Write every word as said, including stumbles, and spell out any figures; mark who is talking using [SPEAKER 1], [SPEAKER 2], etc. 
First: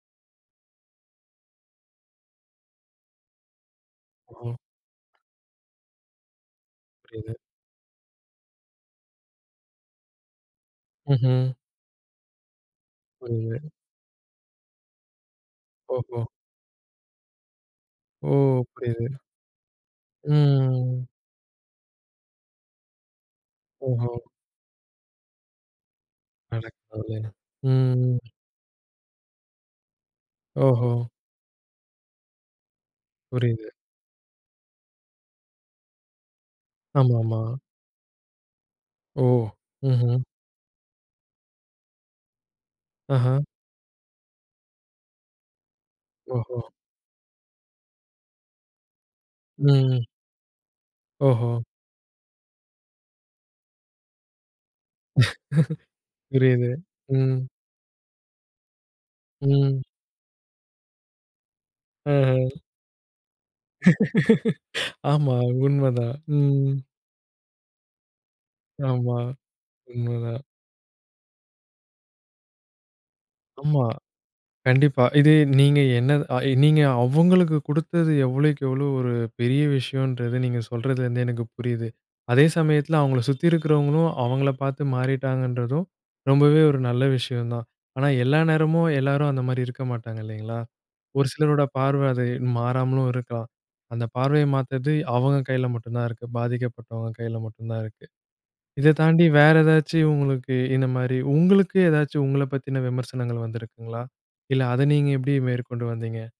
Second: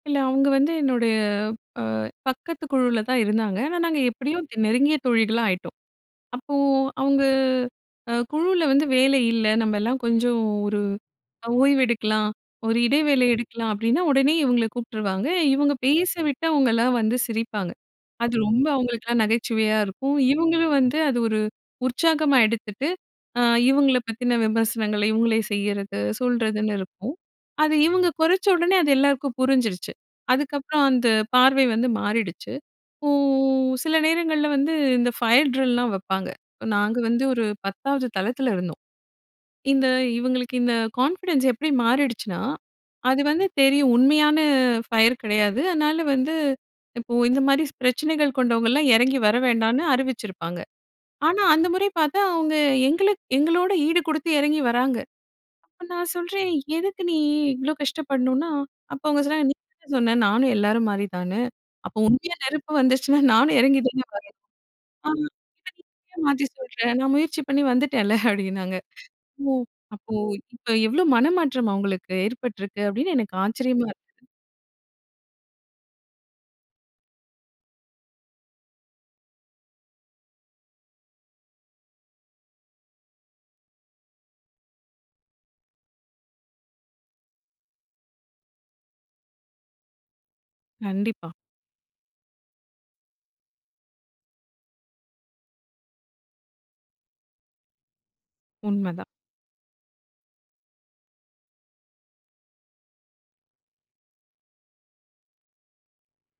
[SPEAKER 1] இல்ல. அவுங்க வந்து என்னுடைய, அ பக்கத்து குழுல தான் இருந்தாங்க. ஆனா, நாங்க எப்டியோ
[SPEAKER 2] ம்.
[SPEAKER 1] த் நெருங்கிய தோழிகளா ஆயிட்டோம். அப்போ அவுங்க
[SPEAKER 2] புரியுது.
[SPEAKER 1] அ குழுவுல வந்து வேலை இல்ல நம்பெல்லாம் கொஞ்சம் ஒரு அ
[SPEAKER 2] ம்ஹ்ம்.
[SPEAKER 1] ஓய்வு எடுக்கலாம். ஒரு இடைவேளை எடுக்கலாம்
[SPEAKER 2] புரியுது.
[SPEAKER 1] அப்டின்னா, உடனே இவுங்கள கூப்ட்டுருவாங்க. இவங்க பேச
[SPEAKER 2] ஓஹோ!
[SPEAKER 1] விட்டு, அவுங்கலாம் வந்து சிரிப்பாங்க.
[SPEAKER 2] ஓ!
[SPEAKER 1] அது ரொம்ப
[SPEAKER 2] புரியுது.
[SPEAKER 1] அவங்களுக்கெல்லாம் நகைச்சுவையா இருக்கும். இவுங்களும் வந்து
[SPEAKER 2] ம்,
[SPEAKER 1] அது ஒரு உற்சாகமா எடுத்துட்டு, அ இவுங்கள
[SPEAKER 2] ஓஹோ!
[SPEAKER 1] பத்தின விமர்சனங்கள, இவுங்களே செய்யிறது,
[SPEAKER 2] அட
[SPEAKER 1] சொல்றதுன்னு இருக்கும்.
[SPEAKER 2] கடவுளே!
[SPEAKER 1] அது இவுங்க
[SPEAKER 2] ம்,
[SPEAKER 1] கொறைச்சடோனே அது எல்லாருக்கும் புரிஞ்சுருச்சு. அதுக்கப்புறம்
[SPEAKER 2] ஓஹோ!
[SPEAKER 1] அந்த பார்வை வந்து மாறிடுச்சு. இப்போ
[SPEAKER 2] புரியுது.
[SPEAKER 1] சில நேரங்கள்ல வந்து, இந்த ஃபயர் ட்ரில்லாம் வெப்பாங்க. நாங்க வந்து
[SPEAKER 2] ஆமாமா.
[SPEAKER 1] ஒரு பத்தாவது தளத்தில இருந்தோம்.
[SPEAKER 2] ஓ!
[SPEAKER 1] இந்த
[SPEAKER 2] ம்ஹ்ம்.
[SPEAKER 1] இவுங்களுக்கு இந்த கான்ஃபிடன்ஸ் எப்டி மாறிடுச்சுனா, அது
[SPEAKER 2] அஹா.
[SPEAKER 1] வந்து தெரியும். உண்மையான ஃபயர் கெடையாது. அதனால வந்து
[SPEAKER 2] ஓஹோ!
[SPEAKER 1] இப்போ இந்த மாரி பிரச்சனைகள் கொண்டவங்கள்லாம் எறங்கி வர
[SPEAKER 2] ம்
[SPEAKER 1] வேண்டான்னு
[SPEAKER 2] ம்.
[SPEAKER 1] அறிவிச்சிருப்பாங்க. ஆனா,
[SPEAKER 2] ஓஹோ!
[SPEAKER 1] அந்த முறை பாத்தா அவுங்க எங்களுக் எங்களோட ஈடு குடுத்து எறங்கி வராங்க. அப்ப நான் சொல்றேன்.
[SPEAKER 2] புரியது.
[SPEAKER 1] எதுக்கு நீ
[SPEAKER 2] ம்.
[SPEAKER 1] இவ்வளோ கஷ்டப்படணுன்னா? அப்போ அவுங்க சொன்னாங்க, "நீ
[SPEAKER 2] ம்.
[SPEAKER 1] தான சொன்ன நானும் எல்லாரும் மாரி தான்னு! அப்போ உண்மையா
[SPEAKER 2] அஹம்.
[SPEAKER 1] நெருப்பு வந்துச்சுனா, நானும் இறங்கி தானே வரணும்! அ
[SPEAKER 2] ஆமா,
[SPEAKER 1] அத இப்ப நீ
[SPEAKER 2] உண்மதான்.
[SPEAKER 1] ஏன் மாத்தி
[SPEAKER 2] ம்.
[SPEAKER 1] சொல்ற? நான் முயற்சி பண்ணி வந்துட்டேன்ல!" அப்டின்னாங்க.
[SPEAKER 2] ஆமா,
[SPEAKER 1] "ஓ! அப்போ
[SPEAKER 2] உண்மதான்.
[SPEAKER 1] இப்ப எவ்வளோ மனமாற்றம் அவுங்களுக்கு ஏற்பட்டிருக்கு!" அப்டின்னு எனக்கு
[SPEAKER 2] ஆமா,
[SPEAKER 1] ஆச்சரியமா இருந்தது.
[SPEAKER 2] கண்டிப்பா. இது நீங்க என்ன தா அ நீங்க அவங்களுக்கு குடுத்தது, எவ்வளய்க்கு எவ்வளோ ஒரு பெரிய விஷயோன்றது நீங்க சொல்றதுலருந்து எனக்கு புரியுது. அதே சமயத்தில அவங்கள சுத்தி இருக்கிறவங்களும், அவங்கள பாத்து மாறிட்டாங்கன்றதும், ரொம்பவே ஒரு நல்ல விஷயம் தான். ஆனா, எல்லா நேரமும், எல்லாரும் அந்த மாரி இருக்க மாட்டாங்க இல்லைங்களா? ஒரு
[SPEAKER 1] கண்டிப்பா.
[SPEAKER 2] சிலரோட பார்வ அது மாறாமலும் இருக்கலாம். அந்த பார்வைய மாத்தறது, அவங்க கையில மட்டும்தான் இருக்கு. பாதிக்கப்பட்டவங்க கையில மட்டும் தான் இருக்கு. இத
[SPEAKER 1] உண்மதான்.
[SPEAKER 2] தாண்டி வேற ஏதாச்சும் உங்களுக்கு இந்த மாரி உங்களுக்கு ஏதாச்சும் உங்கள பத்தின விமர்சனங்கள் வந்திருக்குங்களா? இல்ல அத நீங்க எப்டி மேற்கொண்டு வந்தீங்க?